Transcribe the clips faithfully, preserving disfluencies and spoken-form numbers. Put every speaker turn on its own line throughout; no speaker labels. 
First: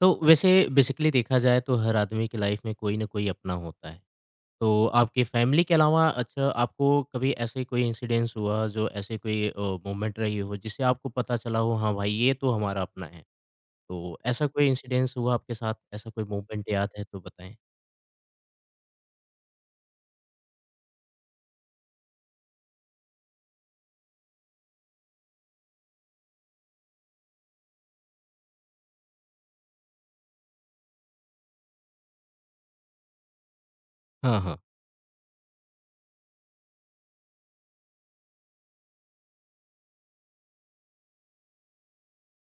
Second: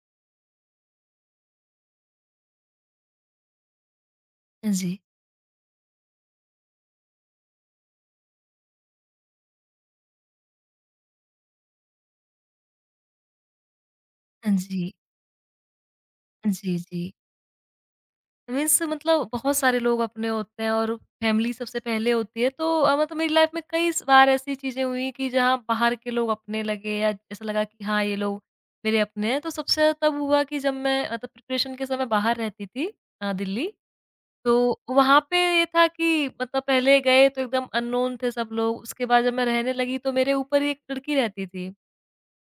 तो वैसे बेसिकली देखा जाए तो हर आदमी की लाइफ में कोई ना कोई अपना होता है।
हाँ
तो
जी,
आपकी फैमिली के अलावा अच्छा आपको कभी ऐसे कोई इंसिडेंस हुआ जो ऐसे कोई अ, मोमेंट रही हो जिससे आपको पता चला हो हाँ भाई ये तो हमारा अपना है। तो ऐसा
हाँ
कोई
जी।
इंसिडेंस हुआ आपके साथ? ऐसा कोई मोमेंट
जी,
याद है
जी।
तो बताएँ?
मीन्स मतलब बहुत सारे लोग अपने होते हैं और फैमिली सबसे पहले होती है, तो अ, मतलब मेरी लाइफ़ में कई स बार ऐसी चीज़ें हुई कि जहाँ बाहर के लोग अपने लगे या ऐसा लगा कि हाँ, ये लोग मेरे अपने हैं। तो सबसे ज़्यादा तब हुआ कि जब मैं मतलब प्रिपरेशन के समय बाहर रहती थी, अ, दिल्ली।
हाँ, हाँ।
तो वहाँ पे ये था कि मतलब पहले गए तो एकदम अननोन थे सब लोग, उसके बाद जब मैं रहने लगी तो मेरे ऊपर ही एक लड़की रहती थी।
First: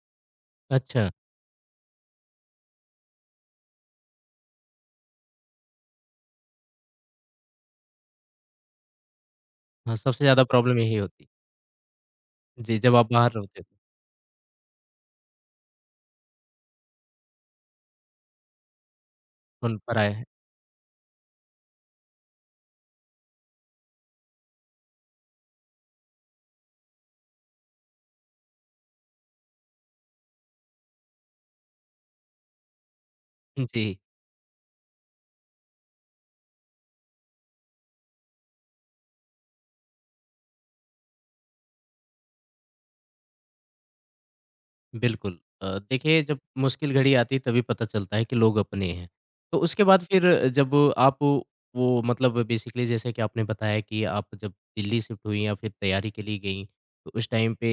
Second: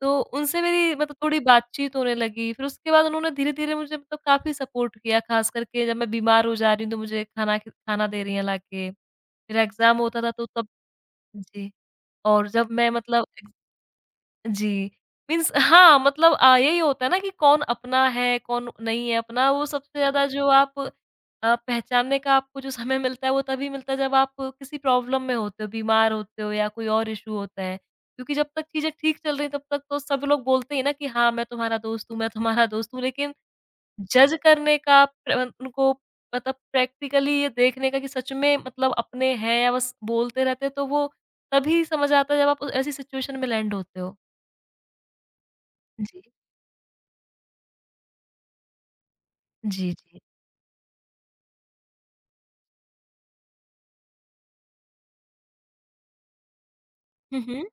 तो उनसे मेरी
अच्छा।
मतलब थोड़ी बातचीत होने लगी, फिर उसके बाद उन्होंने धीरे-धीरे मुझे मतलब काफ़ी सपोर्ट किया, ख़ास करके जब मैं बीमार हो जा रही हूँ, तो मुझे खाना ख खाना दे रही हैं लाके। मेरा
हाँ,
एग्ज़ाम होता
सबसे
था
ज़्यादा
तो तब
प्रॉब्लम यही होती है।
जी, और जब
जी,
मैं
जब आप
मतलब
बाहर होते हो।
जी। मीन्स हाँ, मतलब अ, यही होता है ना कि कौन अपना है, कौन नहीं है अपना, वो
उन पर
सबसे
आया है।
ज़्यादा जो आप अ, पहचानने का आपको जो समय मिलता है, वो तभी मिलता है जब आप किसी प्रॉब्लम में होते हो, बीमार होते हो या कोई और इश्यू होता है। क्योंकि जब तक चीज़ें ठीक चल रही हैं, तब तक तो सब लोग बोलते ही हैं ना कि हाँ, मैं तुम्हारा दोस्त हूँ, मैं तुम्हारा दोस्त हूँ। लेकिन
जी।
जज करने का प्र उनको मतलब प्रैक्टिकली ये देखने का कि सच में मतलब अपने हैं या बस बोलते रहते हैं, तो वो तभी समझ आता है जब आप उस- ऐसी सिचुएशन में लैंड होते हो।
बिल्कुल। अ, देखिए
जी।
जब मुश्किल घड़ी आती है तभी पता चलता है कि लोग अपने हैं। तो उसके
जी,
बाद
जी।
फिर जब आप वो मतलब बेसिकली जैसे कि आपने बताया कि आप जब दिल्ली शिफ्ट हुई या फिर तैयारी के लिए गईं, तो उस
हुँ,
टाइम
हुँ।
पे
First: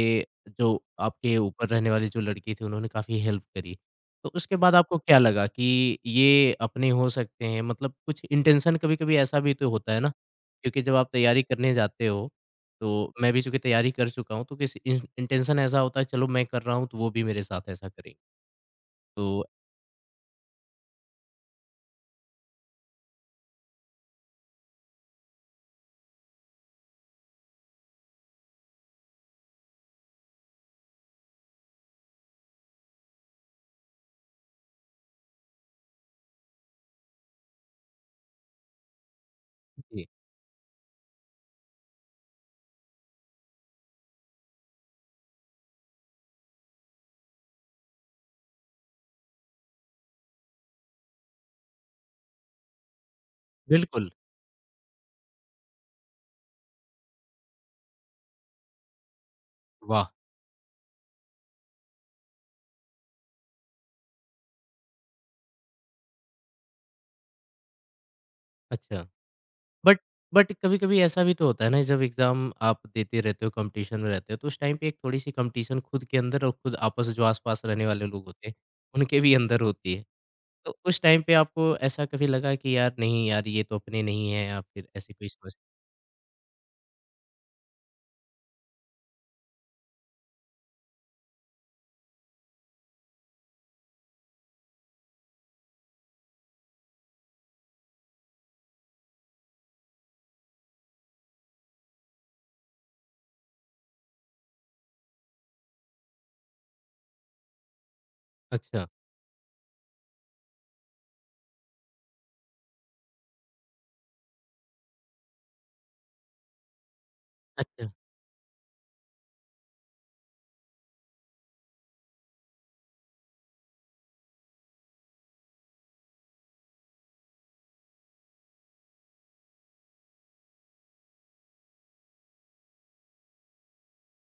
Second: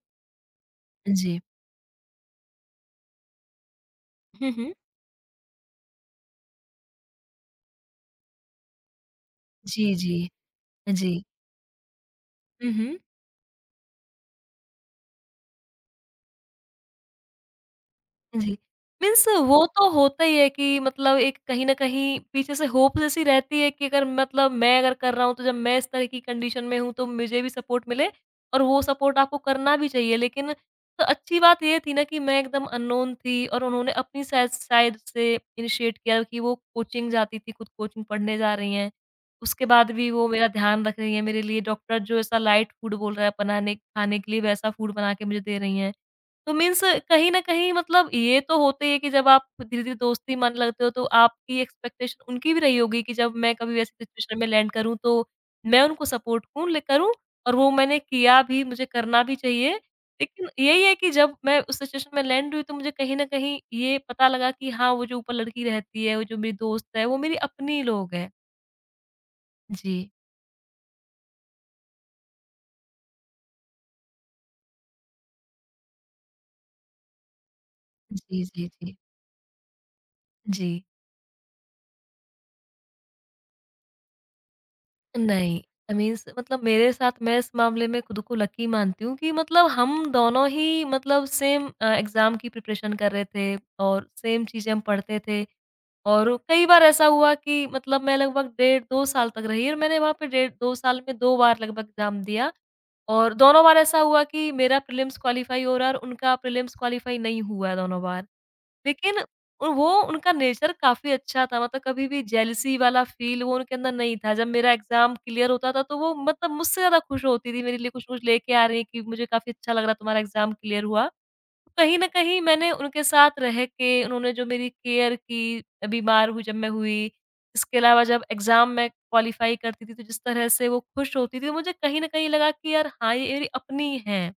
जो आपके
जी।
ऊपर रहने वाली जो लड़की थी उन्होंने काफ़ी हेल्प करी। तो
हुँ,
उसके
हुँ।
बाद आपको क्या लगा कि ये अपने हो सकते हैं? मतलब कुछ इंटेंशन कभी-कभी ऐसा भी तो होता
जी,
है ना?
जी।
क्योंकि जब आप
जी।
तैयारी करने जाते हो
हुँ, हुँ।
तो मैं भी चूँकि तैयारी कर चुका हूँ, तो किसी इन इंटेंशन ऐसा होता है चलो मैं कर रहा हूँ, तो वो भी मेरे साथ ऐसा करेंगे।
जी। मीन्स
तो
वो तो होता ही है कि मतलब एक कहीं न कहीं पीछे से होप जैसी रहती है कि अगर मतलब मैं अगर कर रहा हूँ तो जब मैं इस तरह की कंडीशन में हूँ तो मुझे भी सपोर्ट मिले और वो सपोर्ट आपको करना भी चाहिए। लेकिन तो अच्छी बात ये थी ना कि मैं एकदम अननोन थी और उन्होंने अपनी साइड साइड से इनिशिएट किया कि वो कोचिंग जाती थी, खुद कोचिंग पढ़ने जा रही हैं। उसके बाद
जी,
भी वो मेरा ध्यान रख रही हैं, मेरे लिए डॉक्टर जो ऐसा लाइट फूड बोल रहा है बनाने खाने के लिए, वैसा फूड बना के मुझे दे रही हैं। तो मीन्स कहीं न कहीं मतलब ये तो होते ही है कि जब आप धीरे-धीरे दोस्ती मानने लगते हो तो आपकी एक्सपेक्टेशन उनकी भी रही होगी कि जब मैं कभी वैसी
बिल्कुल,
सिचुएशन में लैंड करूँ तो मैं उनको सपोर्ट कूँ ले करूँ, और वो मैंने किया भी, मुझे करना भी चाहिए।
वाह!
लेकिन यही है कि जब मैं उस सिचुएशन में लैंड हुई तो मुझे कहीं न कहीं ये पता लगा कि हाँ, वो जो ऊपर लड़की रहती है, वो जो मेरी दोस्त है, वो मेरी अपनी लोग हैं।
अच्छा।
जी।
बट बट कभी-कभी ऐसा भी तो होता है ना, जब एग्ज़ाम आप देते रहते हो, कॉम्पिटिशन में रहते हो, तो उस टाइम पे एक थोड़ी-सी कॉम्पिटिशन खुद के अंदर और खुद आपस जो आस-पास रहने वाले लोग
जी,
होते हैं,
जी, जी।
उनके भी अंदर होती है।
जी।
तो उस टाइम पे आपको ऐसा कभी लगा कि यार नहीं यार, ये तो अपने नहीं है या फिर ऐसी कोई
नहीं,
समस्या?
मीन्स मतलब मेरे साथ, मैं इस मामले में खुद को लकी मानती हूँ कि मतलब हम दोनों ही मतलब सेम अ, एग्ज़ाम की प्रिपरेशन कर रहे थे और सेम चीज़ें हम पढ़ते थे। और कई बार ऐसा हुआ कि मतलब मैं लगभग डेढ़ दो साल तक रही और मैंने वहाँ पे डेढ़ दो साल में दो बार लगभग एग्ज़ाम दिया, और दोनों बार ऐसा हुआ कि मेरा प्रीलिम्स क्वालीफाई हो रहा है और उनका प्रीलिम्स क्वालीफाई नहीं हुआ है दोनों बार।
अच्छा,
लेकिन उ वो उनका नेचर काफ़ी अच्छा था, मतलब कभी भी जेलसी वाला फ़ील वो उनके अंदर नहीं था। जब मेरा एग्ज़ाम क्लियर होता था, तो वो मतलब मुझसे ज़्यादा खुश होती थी, मेरे
अच्छा,
लिए कुछ-कुछ लेके आ रही हैं कि मुझे काफ़ी अच्छा लग रहा है, तुम्हारा एग्ज़ाम क्लियर हुआ। कहीं न कहीं मैंने उनके साथ रह के, उन्होंने जो मेरी केयर की, बीमार हुई जब मैं हुई, इसके अलावा जब एग्ज़ाम में क्वालीफ़ाई करती थी, तो जिस तरह से वो खुश होती थी, मुझे कहीं न कहीं लगा कि यार हाँ, ये मेरी अपनी हैं।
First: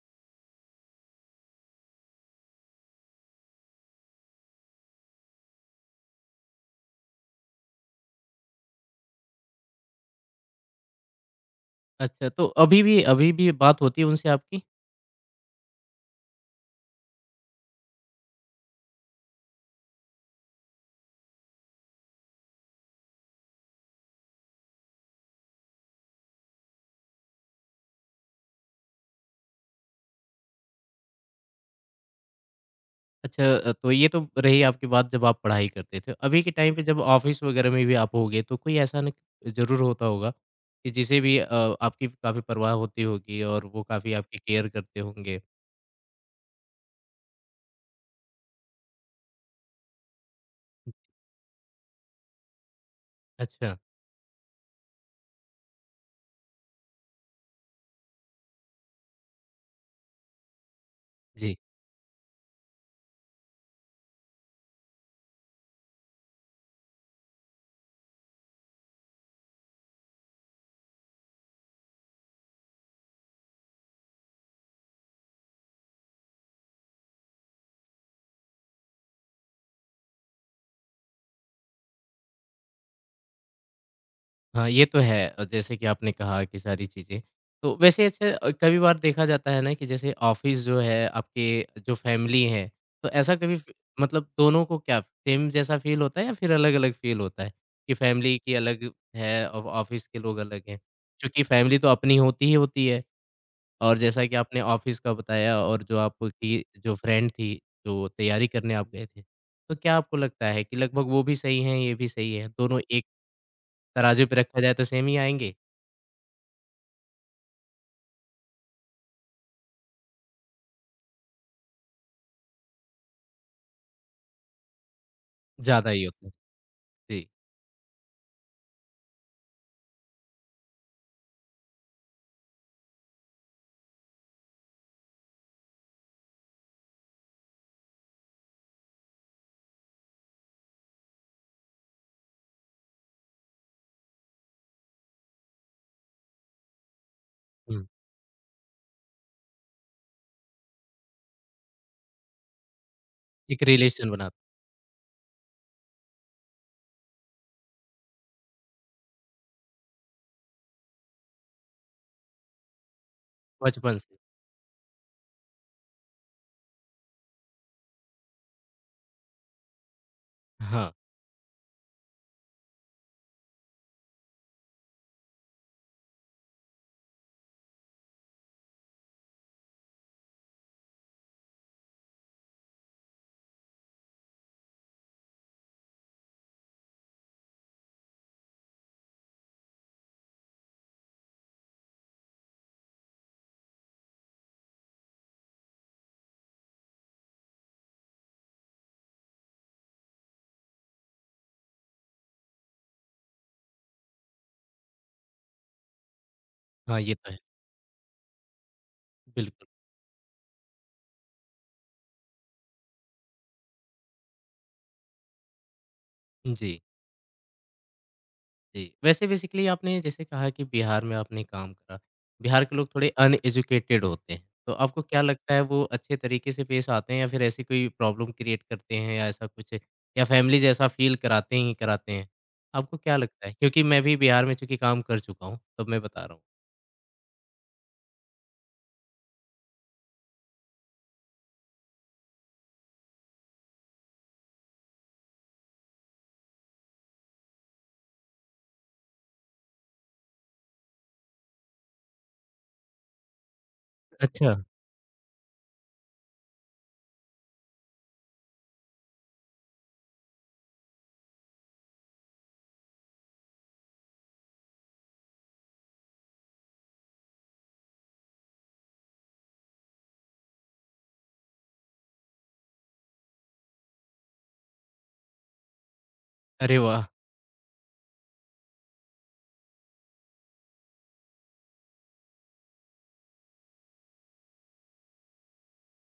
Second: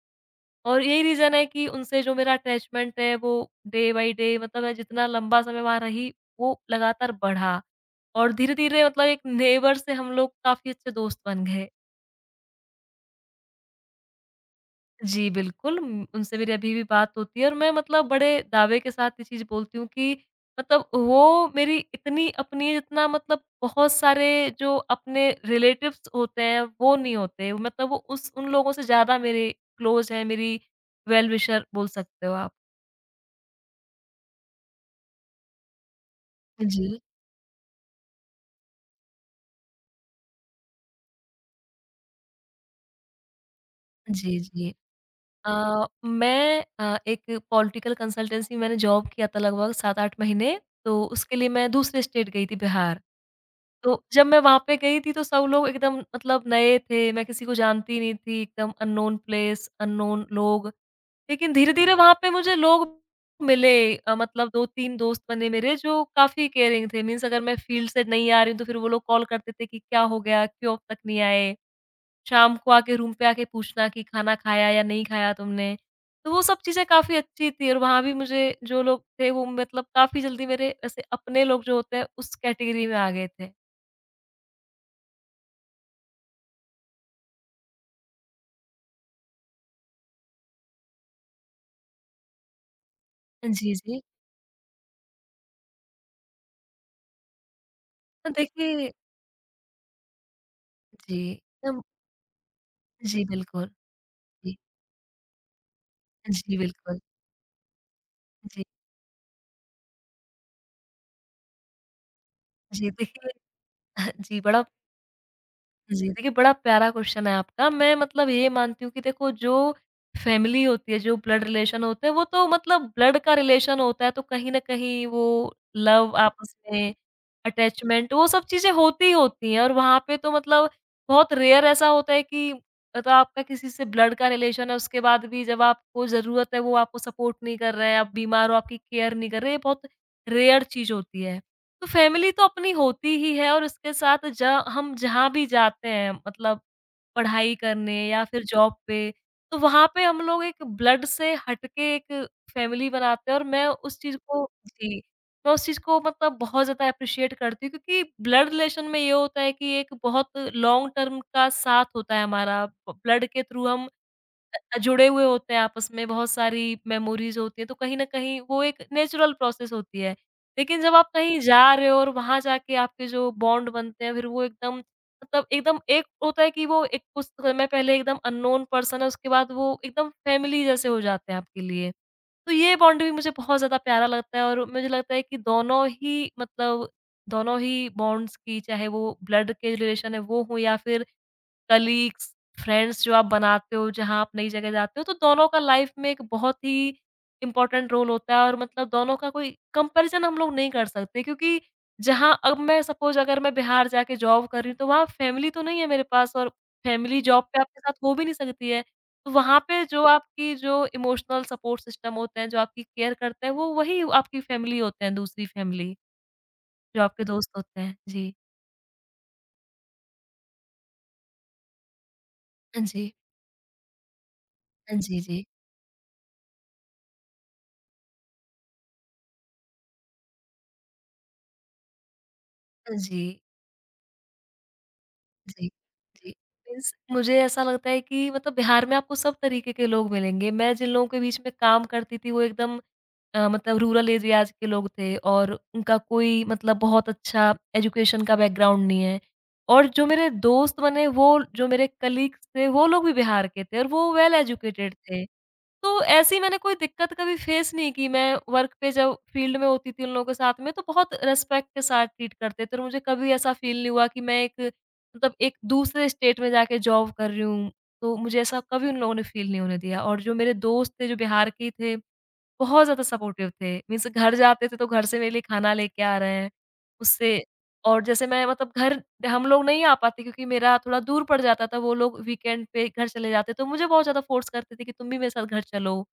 और यही रीज़न है कि उनसे जो मेरा अटैचमेंट है, वो डे बाय डे मतलब मैं जितना लंबा समय वहाँ रही वो लगातार बढ़ा, और धीरे-धीरे मतलब एक नेबर से हम लोग काफ़ी अच्छे दोस्त बन गए।
अच्छा। तो अभी भी अभी भी बात होती है उनसे आपकी?
जी, बिल्कुल। उम, उनसे मेरी अभी भी बात होती है और मैं मतलब बड़े दावे के साथ ये चीज़ बोलती हूँ कि मतलब वो मेरी इतनी अपनी है जितना मतलब बहुत सारे जो अपने रिलेटिव्स होते हैं वो नहीं होते। मतलब वो उस उन लोगों से ज़्यादा मेरे क्लोज़ हैं, मेरी वेल विशर बोल सकते हो आप।
अच्छा अ, तो ये तो रही आपकी बात जब आप पढ़ाई करते थे। अभी के टाइम पे जब
जी।
ऑफ़िस वग़ैरह में भी आप होगे तो कोई ऐसा न ज़रूर होता होगा कि जिसे भी अ, आपकी काफ़ी परवाह होती होगी और वो काफ़ी आपकी
जी,
केयर
जी।
करते होंगे।
अ, मैं अ, एक पॉलिटिकल कंसल्टेंसी मैंने जॉब किया था लगभग सात आठ महीने, तो उसके लिए मैं दूसरे स्टेट गई थी, बिहार।
अच्छा,
तो जब मैं वहाँ पे गई थी तो सब लोग एकदम मतलब नए थे, मैं किसी को जानती नहीं थी, एकदम अननोन प्लेस, अननोन लोग। लेकिन
जी।
धीरे-धीरे वहाँ पे मुझे लोग मिले, अ, मतलब दो तीन दोस्त बने मेरे जो काफ़ी केयरिंग थे। मीन्स अगर मैं फील्ड से नहीं आ रही हूँ तो फिर वो लोग कॉल करते थे कि, "क्या हो गया? क्यों अब तक नहीं आए?" शाम को आके रूम पे आके पूछना कि खाना खाया या नहीं खाया तुमने? तो वो सब चीज़ें काफ़ी अच्छी थी और वहाँ भी मुझे जो लोग थे वो मतलब काफ़ी जल्दी मेरे ऐसे अपने लोग जो होते हैं उस कैटेगरी में आ गए थे।
हाँ, ये तो है अ, जैसे कि आपने कहा कि सारी चीज़ें। तो वैसे अच्छा अ, कभी बार देखा जाता है ना कि जैसे ऑफ़िस जो है, आपके जो फ़ैमिली है, तो ऐसा कभी फ
जी, जी।
मतलब दोनों को क्या सेम जैसा फ़ील होता है या फिर अलग-अलग फ़ील होता है? कि
तो
फ़ैमिली की अलग
देखिए
है और ऑफ़िस के लोग अलग हैं।
जी,
क्योंकि फ़ैमिली
तब
तो अपनी होती ही होती है
जी बिल्कुल।
और जैसा कि
जी,
आपने ऑफ़िस का बताया और जो
जी
आपकी जो
बिल्कुल।
फ्रेंड थी, जो तैयारी
जी,
करने आप गए थे। तो क्या आपको लगता है कि लगभग वो भी सही हैं, ये भी सही है? दोनों
जी
एक
देखिए
तराजू पे
जी,
रखा
बड़ा
जाए तो सेम ही आएँगे?
जी, देखिए बड़ा प्यारा क्वेश्चन है आपका। मैं मतलब ये मानती हूँ कि देखो जो फैमिली होती है, जो ब्लड रिलेशन होते हैं, वो तो मतलब ब्लड का रिलेशन होता है तो कहीं न कहीं वो
ज़्यादा ही
लव
होता है।
आपस में,
जी,
अटैचमेंट वो सब चीज़ें होती ही होती हैं, और वहाँ पे तो मतलब बहुत रेयर ऐसा होता है कि मतलब आपका किसी से ब्लड का रिलेशन है, उसके बाद भी जब आपको ज़रूरत है वो आपको सपोर्ट नहीं कर रहे हैं, आप बीमार हो, आपकी केयर नहीं कर रहे, ये बहुत रेयर चीज़ होती है। तो फैमिली तो अपनी होती ही है और उसके साथ ज हम जहाँ भी जाते हैं, मतलब पढ़ाई
हुँ,
करने या फिर जॉब पे, तो वहाँ पे हम लोग एक ब्लड से हटके एक फैमिली बनाते हैं, और
एक
मैं उस
रिलेशन
चीज़
बना
को जी, मैं उस चीज़ को मतलब बहुत ज़्यादा एप्रिशिएट करती हूँ क्योंकि ब्लड रिलेशन में ये होता है कि एक बहुत लॉन्ग टर्म का साथ होता है हमारा, ब्लड के थ्रू हम
बचपन से।
अ, जुड़े हुए होते हैं आपस में, बहुत सारी मेमोरीज़ होती हैं, तो कहीं न कहीं वो एक नेचुरल प्रोसेस होती है। लेकिन
हाँ,
जब आप कहीं जा रहे हो और वहाँ जाके आपके जो बॉन्ड बनते हैं, फिर वो एकदम मतलब एकदम एक होता है कि वो एक कुछ समय पहले एकदम अननोन पर्सन है, उसके बाद वो एकदम फैमिली जैसे हो जाते हैं आपके लिए। तो ये बॉन्ड भी मुझे बहुत ज़्यादा प्यारा लगता है और मुझे लगता है कि दोनों ही मतलब दोनों ही बॉन्ड्स की, चाहे वो ब्लड के रिलेशन है वो हो या फिर कलीग्स, फ्रेंड्स जो आप बनाते हो, जहाँ आप नई जगह जाते हो, तो दोनों का लाइफ में एक बहुत ही इम्पोर्टेंट रोल होता है, और मतलब दोनों का कोई कंपैरिज़न हम लोग नहीं कर सकते क्योंकि जहाँ अब मैं सपोज़ अगर मैं बिहार जाके जॉब कर रही हूँ, तो वहाँ फैमिली तो नहीं है मेरे पास, और
हाँ, ये
फैमिली
तो है,
जॉब पे आपके साथ हो भी नहीं सकती है। तो वहाँ
बिल्कुल।
पे जो आपकी जो इमोशनल सपोर्ट सिस्टम होते हैं, जो आपकी केयर करते हैं, वो वही आपकी फैमिली होते हैं, दूसरी फैमिली,
जी,
जो आपके दोस्त होते हैं। जी।
जी। वैसे बेसिकली आपने जैसे कहा कि बिहार में आपने काम करा, बिहार के
हाँ
लोग थोड़े
जी।
अनएजुकेटेड होते हैं, तो
हाँ
आपको
जी,
क्या
जी।
लगता है वो अच्छे तरीके से पेश आते हैं या फिर ऐसी कोई प्रॉब्लम क्रिएट करते हैं या ऐसा कुछ या फैमिली जैसा फ़ील कराते ही कराते हैं? आपको
हाँ
क्या
जी।
लगता है? क्योंकि मैं भी बिहार में चूँकि काम कर चुका हूँ,
जी,
तब मैं बता रहा
जी।
हूँ।
मीन्स मुझे ऐसा लगता है कि मतलब बिहार में आपको सब तरीके के लोग मिलेंगे। मैं जिन लोगों के बीच में काम करती थी वो एकदम अ, मतलब रूरल एरियाज़ के लोग थे और उनका कोई मतलब बहुत अच्छा एजुकेशन का बैकग्राउंड नहीं है। और जो मेरे दोस्त बने, वो जो मेरे कलीग्स थे वो लोग भी बिहार के थे और वो वेल
अच्छा,
एजुकेटेड थे। तो ऐसी मैंने कोई दिक्कत कभी फेस नहीं की। मैं वर्क पे जब फ़ील्ड में होती थी उन लोगों के साथ में, तो बहुत रिस्पेक्ट के साथ ट्रीट करते थे और मुझे कभी ऐसा फ़ील नहीं हुआ कि मैं एक मतलब एक दूसरे स्टेट में जाके जॉब कर रही हूँ। तो मुझे ऐसा कभी उन लोगों ने फ़ील नहीं होने दिया, और जो मेरे दोस्त थे जो बिहार के ही थे बहुत ज़्यादा सपोर्टिव थे। मीन्स घर जाते थे तो घर से मेरे लिए खाना लेके आ रहे हैं।
अरे वाह!
उससे और जैसे मैं मतलब घर हम लोग नहीं आ पाते क्योंकि मेरा थोड़ा दूर पड़ जाता था। वो लोग वीकेंड पे घर चले जाते तो मुझे बहुत ज़्यादा फ़ोर्स करते थे कि तुम भी मेरे साथ घर चलो।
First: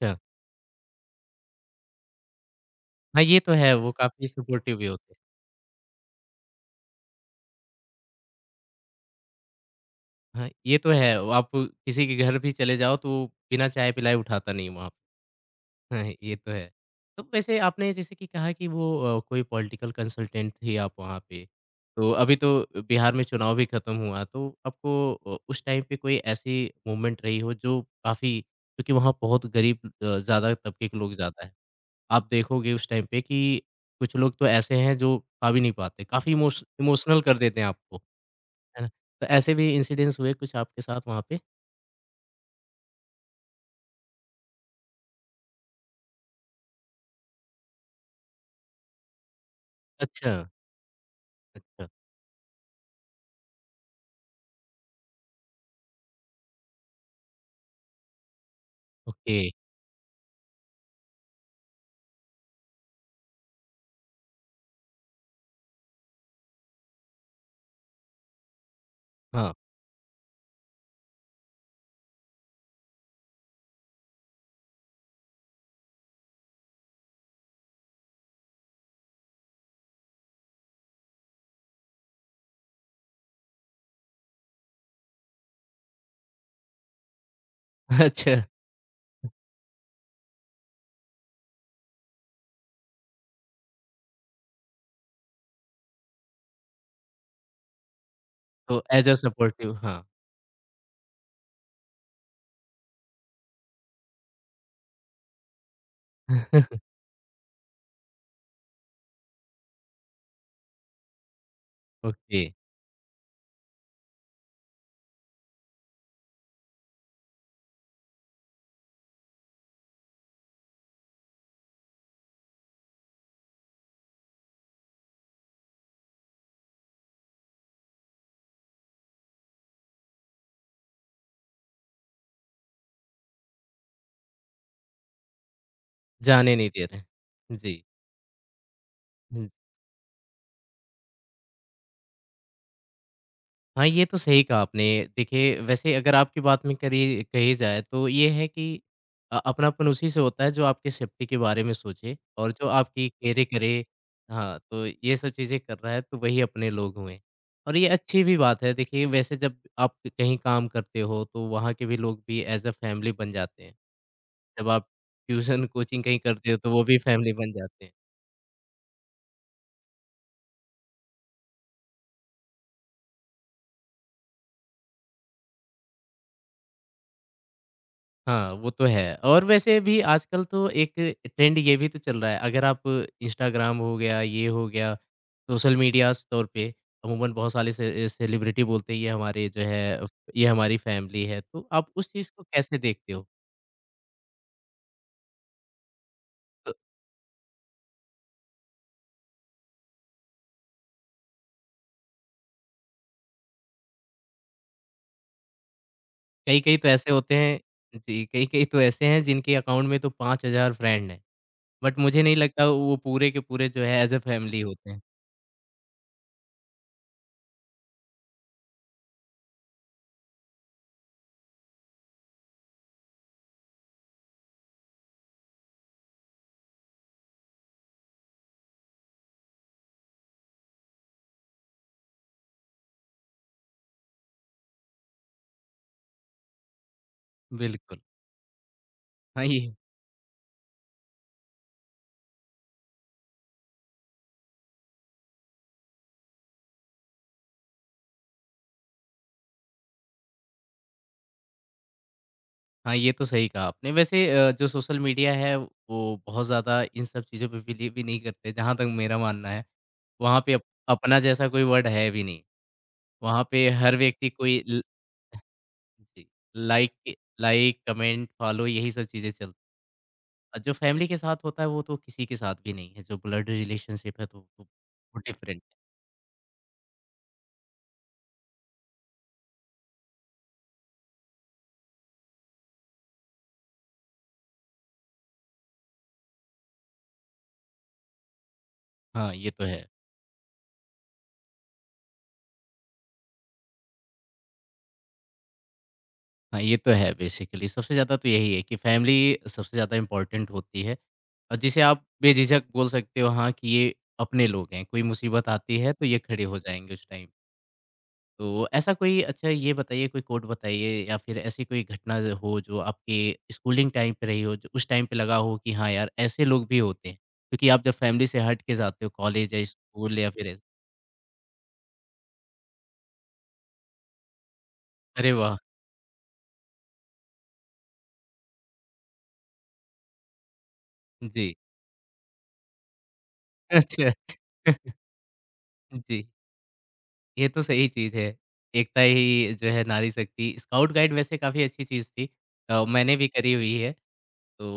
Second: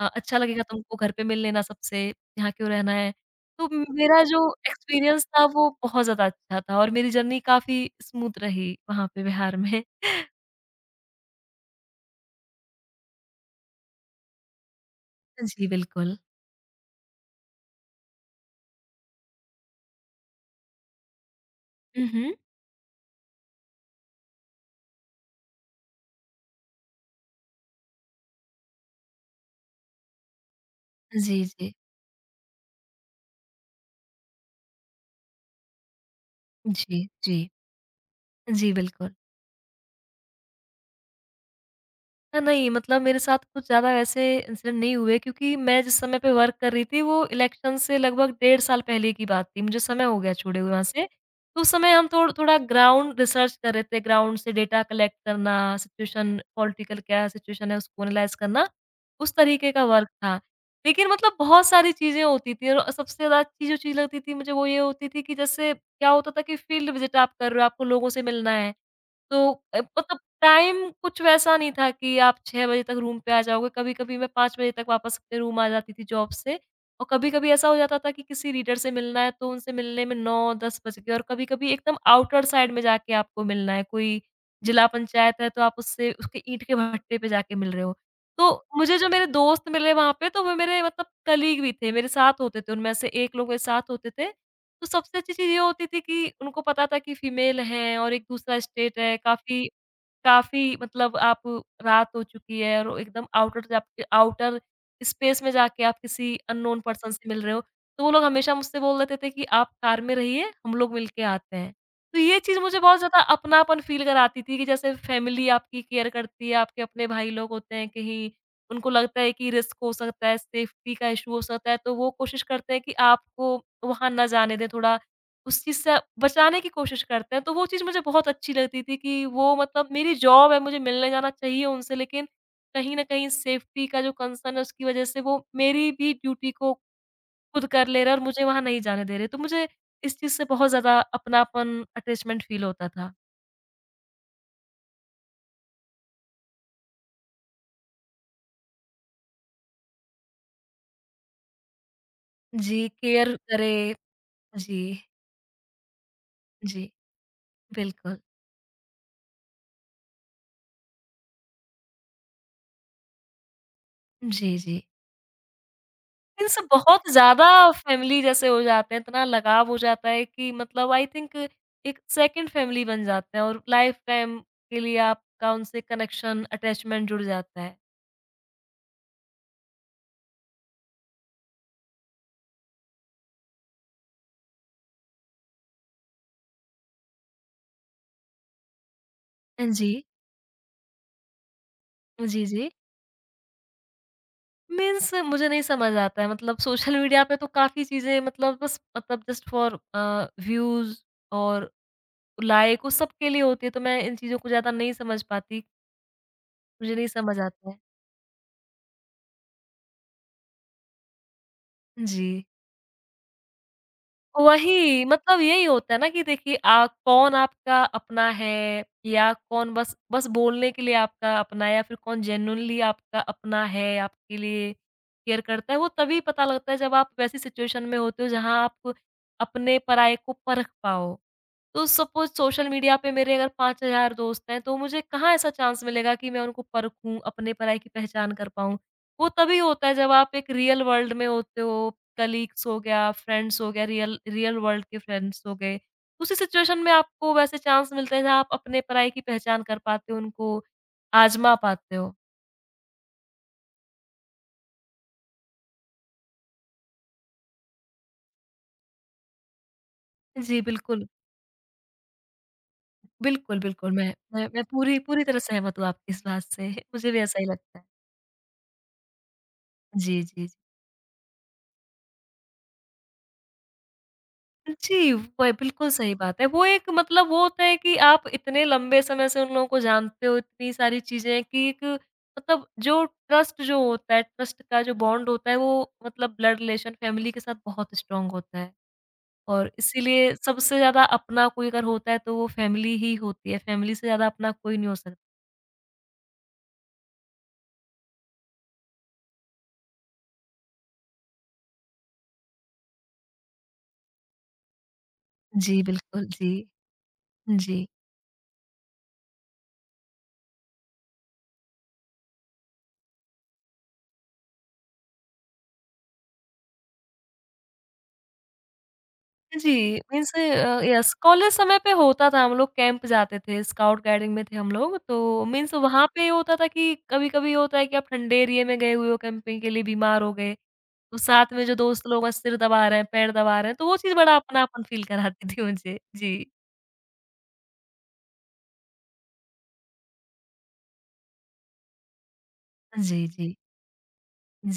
अ, अच्छा लगेगा तुमको घर पे मिल लेना सबसे, यहाँ क्यों रहना है?
हाँ, ये तो
तो
है, वो
मेरा
काफ़ी
जो
सपोर्टिव भी होते हैं।
एक्सपीरियंस था वो बहुत ज़्यादा अच्छा था और मेरी जर्नी काफ़ी स्मूथ रही वहाँ पे बिहार में।
हाँ, ये तो है। आप किसी के घर भी चले जाओ तो बिना चाय पिलाए उठाता नहीं वहाँ पे।
जी,
हाँ,
बिल्कुल।
ये तो है। तो वैसे आपने जैसे कि कहा कि वो अ, कोई पॉलिटिकल कंसल्टेंट थे आप वहाँ पे।
हुँ,
तो
हुँ।
अभी तो बिहार में चुनाव भी खत्म हुआ तो आपको अ, उस टाइम पे कोई ऐसी मूवमेंट रही हो जो काफ़ी क्योंकि वहाँ बहुत गरीब अ, ज़्यादा तबके के लोग
जी,
ज़्यादा हैं।
जी।
आप देखोगे उस टाइम पे कि कुछ लोग तो ऐसे हैं जो खा भी नहीं पाते। काफ़ी इमोश
जी,
इमोशनल कर
जी।
देते हैं आपको,
जी,
है ना?
बिल्कुल।
तो ऐसे भी इंसिडेंट्स हुए कुछ आपके साथ वहाँ पे?
अ, नहीं, मतलब मेरे साथ कुछ ज़्यादा ऐसे इंसिडेंट नहीं हुए क्योंकि मैं जिस समय पे वर्क कर रही थी वो इलेक्शन से लगभग डेढ़ साल पहले की बात थी, मुझे समय हो
अच्छा,
गया छोड़े हुए वहाँ से। तो उस
अच्छा,
समय हम थोड़ थोड़ा ग्राउंड रिसर्च कर रहे थे, ग्राउंड से डेटा कलेक्ट करना, सिचुएशन पॉलिटिकल क्या सिचुएशन है उसको एनालाइज़ करना, उस
ओके,
तरीके का वर्क था। लेकिन मतलब बहुत सारी चीज़ें होती थी और सबसे ज़्यादा अच्छी जो चीज़ लगती थी मुझे वो ये होती थी कि जैसे क्या होता था कि फील्ड विज़िट आप कर रहे हो, आपको लोगों से मिलना है। तो
हाँ,
अ, मतलब टाइम कुछ वैसा नहीं था कि आप छह बजे तक रूम पे आ जाओगे, कभी-कभी मैं पाँच बजे तक वापस अपने रूम आ जाती थी जॉब से और कभी-कभी ऐसा हो जाता था कि किसी रीडर से मिलना है तो उनसे मिलने में नौ दस बज गए और कभी-कभी एकदम आउटर साइड में जाके आपको मिलना है, कोई जिला पंचायत है तो आप उससे उसके ईंट के भट्टे पे जाके मिल रहे हो।
अच्छा,
तो मुझे जो मेरे दोस्त मिले वहाँ पे तो वो मेरे मतलब कलीग भी थे, मेरे साथ होते थे, उनमें से एक लोग मेरे साथ होते थे। तो सबसे अच्छी चीज़ ये होती थी कि उनको पता था कि फीमेल हैं और एक दूसरा
तो
स्टेट
एज़ अ
है, काफ़ी
सपोर्टिव हाँ,
काफ़ी मतलब आप रात हो चुकी है और एकदम आउटर जा आउटर स्पेस में जाके आप किसी अननोन पर्सन से मिल रहे हो, तो वो लोग हमेशा मुझसे बोल देते थे कि आप कार में रहिए, हम लोग मिलके आते हैं। तो ये
ओके,
चीज़ मुझे बहुत ज़्यादा अपनापन फ़ील कराती थी कि जैसे फैमिली आपकी केयर करती है, आपके अपने भाई लोग होते हैं, कहीं उनको लगता है कि रिस्क हो सकता है, सेफ्टी का इश्यू हो सकता है, तो वो कोशिश करते हैं कि आपको वहाँ ना जाने दें, थोड़ा उस चीज़ से बचाने की कोशिश करते हैं, तो वो चीज़ मुझे बहुत अच्छी लगती थी कि वो मतलब मेरी जॉब है, मुझे मिलने जाना चाहिए उनसे लेकिन कहीं न कहीं सेफ्टी का जो कंसर्न है उसकी वज़ह से वो मेरी भी ड्यूटी
जाने नहीं
को
दे रहे हैं।
खुद
जी,
कर ले रहे हैं और मुझे वहाँ नहीं जाने दे रहे। तो
हुँ,
मुझे इस चीज़ से बहुत ज़्यादा अपनापन, अटैचमेंट फ़ील होता था।
हाँ, ये तो सही कहा आपने। देखिए, वैसे अगर आपकी बात में करी कही जाए, तो ये है कि अ, अपनापन उसी से होता है, जो आपकी सेफ्टी के बारे में सोचे और जो
जी,
आपकी
केयर
केयर करे।
करे।
हाँ,
जी,
तो ये सब चीज़ें कर रहा है, तो वही अपने
जी,
लोग हुए और ये
बिल्कुल।
अच्छी भी बात है। देखिए, वैसे जब आप कहीं काम करते हो, तो वहाँ के भी लोग भी एज़ अ फैमिली बन जाते हैं।
जी,
जब
जी।
आप ट्यूशन, कोचिंग कहीं करते हो
इनसे
तो वो भी
बहुत
फैमिली
ज़्यादा
बन जाते हैं।
फैमिली जैसे हो जाते हैं, इतना लगाव हो जाता है कि मतलब आई थिंक एक सेकंड फैमिली बन जाते हैं और लाइफ टाइम के लिए आपका उनसे कनेक्शन, अटैचमेंट जुड़ जाता है।
हाँ, वो तो है और वैसे भी आजकल तो एक ट्रेंड ये भी तो चल रहा है, अगर आप इंस्टाग्राम हो गया, ये हो गया, सोशल मीडियाज़ तौर पे अमूमन बहुत सारे से सेलिब्रिटी बोलते हैं ये हमारे जो
हाँ
है
जी।
ये हमारी फैमिली है, तो आप उस चीज़ को
जी, जी।
कैसे देखते हो?
मीन्स मुझे नहीं समझ आता है मतलब
तो
सोशल मीडिया पे तो काफ़ी चीज़ें मतलब बस मतलब जस्ट फॉर अ, व्यूज़ और लाइक वो सब के लिए होती है, तो मैं इन चीज़ों को ज़्यादा नहीं समझ पाती,
कई-कई तो
मुझे नहीं
ऐसे होते
समझ
हैं
आता है।
जी, कई-कई तो ऐसे हैं जिनके अकाउंट में तो पाँच हज़ार फ्रेंड हैं, बट मुझे
जी।
नहीं लगता वो पूरे के पूरे जो है एज़ अ फैमिली होते हैं।
वही, मतलब यही होता है ना कि देखिए आ कौन आपका अपना है या कौन बस बस बोलने के लिए आपका अपना है या फिर कौन जेन्युइनली आपका अपना है, आपके लिए केयर करता है, वो तभी पता लगता है जब आप वैसी सिचुएशन में होते हो जहाँ आप अपने पराये को परख पाओ। तो सपोज़ सोशल मीडिया पे मेरे अगर पाँच हज़ार दोस्त हैं, तो मुझे कहाँ ऐसा चांस मिलेगा कि मैं उनको परखूँ, अपने-पराई की
बिल्कुल।
पहचान कर पाऊँ। वो
हाँ,
तभी
ये
होता है जब आप एक रियल वर्ल्ड में होते हो, कलीग्स हो गया, फ्रेंड्स हो गया, रियल रियल वर्ल्ड के फ्रेंड्स हो गए। उसी सिचुएशन में आपको वैसे चांस मिलते हैं जहाँ आप अपने-पराई की पहचान कर पाते हो, उनको आज़मा पाते हो।
हाँ, ये तो सही कहा आपने। वैसे अ, जो सोशल मीडिया है वो बहुत ज़्यादा इन सब चीज़ों पे बिलीव भी नहीं करते जहाँ तक मेरा मानना है। वहाँ पे
जी,
अप
बिल्कुल।
अपना जैसा कोई वर्ड है भी नहीं। वहाँ
बिल्कुल,
पे
बिल्कुल
हर
मैं
व्यक्ति
मैं
कोई
मैं
ल
पूरी पूरी तरह सहमत हूँ आपकी इस
जी,
बात से।
लाइक
मुझे
के
भी ऐसा ही लगता
लाइक,
है।
कमेंट, फॉलो यही सब चीज़ें चल
जी, जी, जी।
अ, जो फैमिली के साथ होता है वो तो किसी के साथ भी नहीं है। जो ब्लड रिलेशनशिप है तो तो
जी,
वो
वो है,
डिफरेंट है।
बिल्कुल सही बात है। वो एक मतलब वो होता है कि आप इतने लंबे समय से उन लोगों को जानते हो, इतनी सारी चीज़ें कि एक मतलब जो ट्रस्ट जो होता है, ट्रस्ट का जो बॉन्ड होता है वो मतलब ब्लड रिलेशन फैमिली के साथ बहुत स्ट्रॉन्ग होता है।
हाँ, ये तो
और
है।
इसीलिए सबसे ज़्यादा अपना कोई अगर होता है तो वो फैमिली ही होती है, फैमिली से ज़्यादा अपना कोई नहीं हो सकता।
हाँ, ये तो है बेसिकली सबसे ज़्यादा तो यही है कि फैमिली सबसे ज़्यादा इम्पोर्टेंट होती है और जिसे आप बेझिझक बोल सकते हो हाँ कि ये अपने लोग हैं, कोई मुसीबत
जी,
आती है तो ये
बिल्कुल।
खड़े
जी।
हो जाएँगे उस टाइम।
जी।
तो ऐसा कोई अच्छा ये बताइए कोई कोट बताइए या फिर ऐसी कोई घटना जो हो जो आपके स्कूलिंग टाइम पे रही हो, जो उस टाइम पे लगा हो कि हाँ यार ऐसे लोग भी होते हैं। क्योंकि आप जब फैमिली से हट के जाते हो कॉलेज या
जी,
स्कूल या
मीन्स
फिर ऐसे-
अ, यस कॉलेज समय पे होता था हम लोग कैंप जाते थे, स्काउट गाइडिंग में थे हम लोग,
अरे
तो
वाह!
मीन्स वहाँ पे ये होता था कि कभी-कभी होता है कि आप ठंडे एरिया में गए हुए हो कैंपिंग के लिए, बीमार हो गए, तो साथ
जी।
में जो दोस्त लोग हैं सिर दबा रहे हैं, पैर दबा रहे हैं, तो वो
अच्छा।
चीज़ बड़ा अपनापन फ़ील कराती थी मुझे।
जी।
जी।
ये तो सही चीज़ है। एकता ही जो है नारी शक्ति स्काउट गाइड वैसे काफ़ी अच्छी चीज़ थी। अ, मैंने
जी,
भी करी
जी।
हुई है।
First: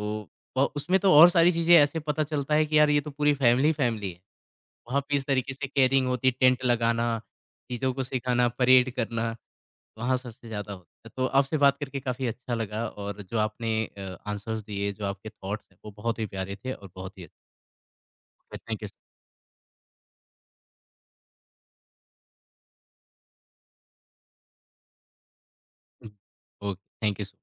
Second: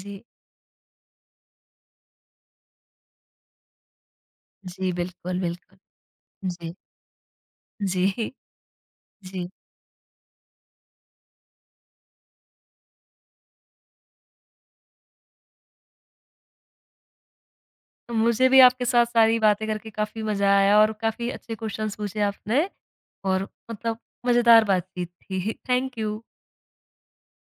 जी।
अ, उसमें तो और सारी चीज़ें ऐसे पता चलता है कि यार ये तो पूरी फैमिली फैमिली है।
जी,
वहाँ पे इस
बिल्कुल,
तरीके से
बिल्कुल।
केयरिंग होती है, टेंट
जी।
लगाना, चीज़ों को
जी।
सिखाना, परेड करना,
जी।
वहाँ सबसे ज़्यादा होता है। तो आपसे बात करके काफ़ी अच्छा लगा और जो आपने अ, आंसर्स दिए, जो आपके थॉट्स हैं वो बहुत ही प्यारे थे और बहुत ही अच्छे
मुझे
थे।
भी
थैंक
आपके
यू सो
साथ सारी बातें करके काफ़ी मज़ा आया और काफ़ी अच्छे क्वेश्चंस पूछे आपने और मतलब मज़ेदार बातचीत थी। Thank you.
Okay, thank you so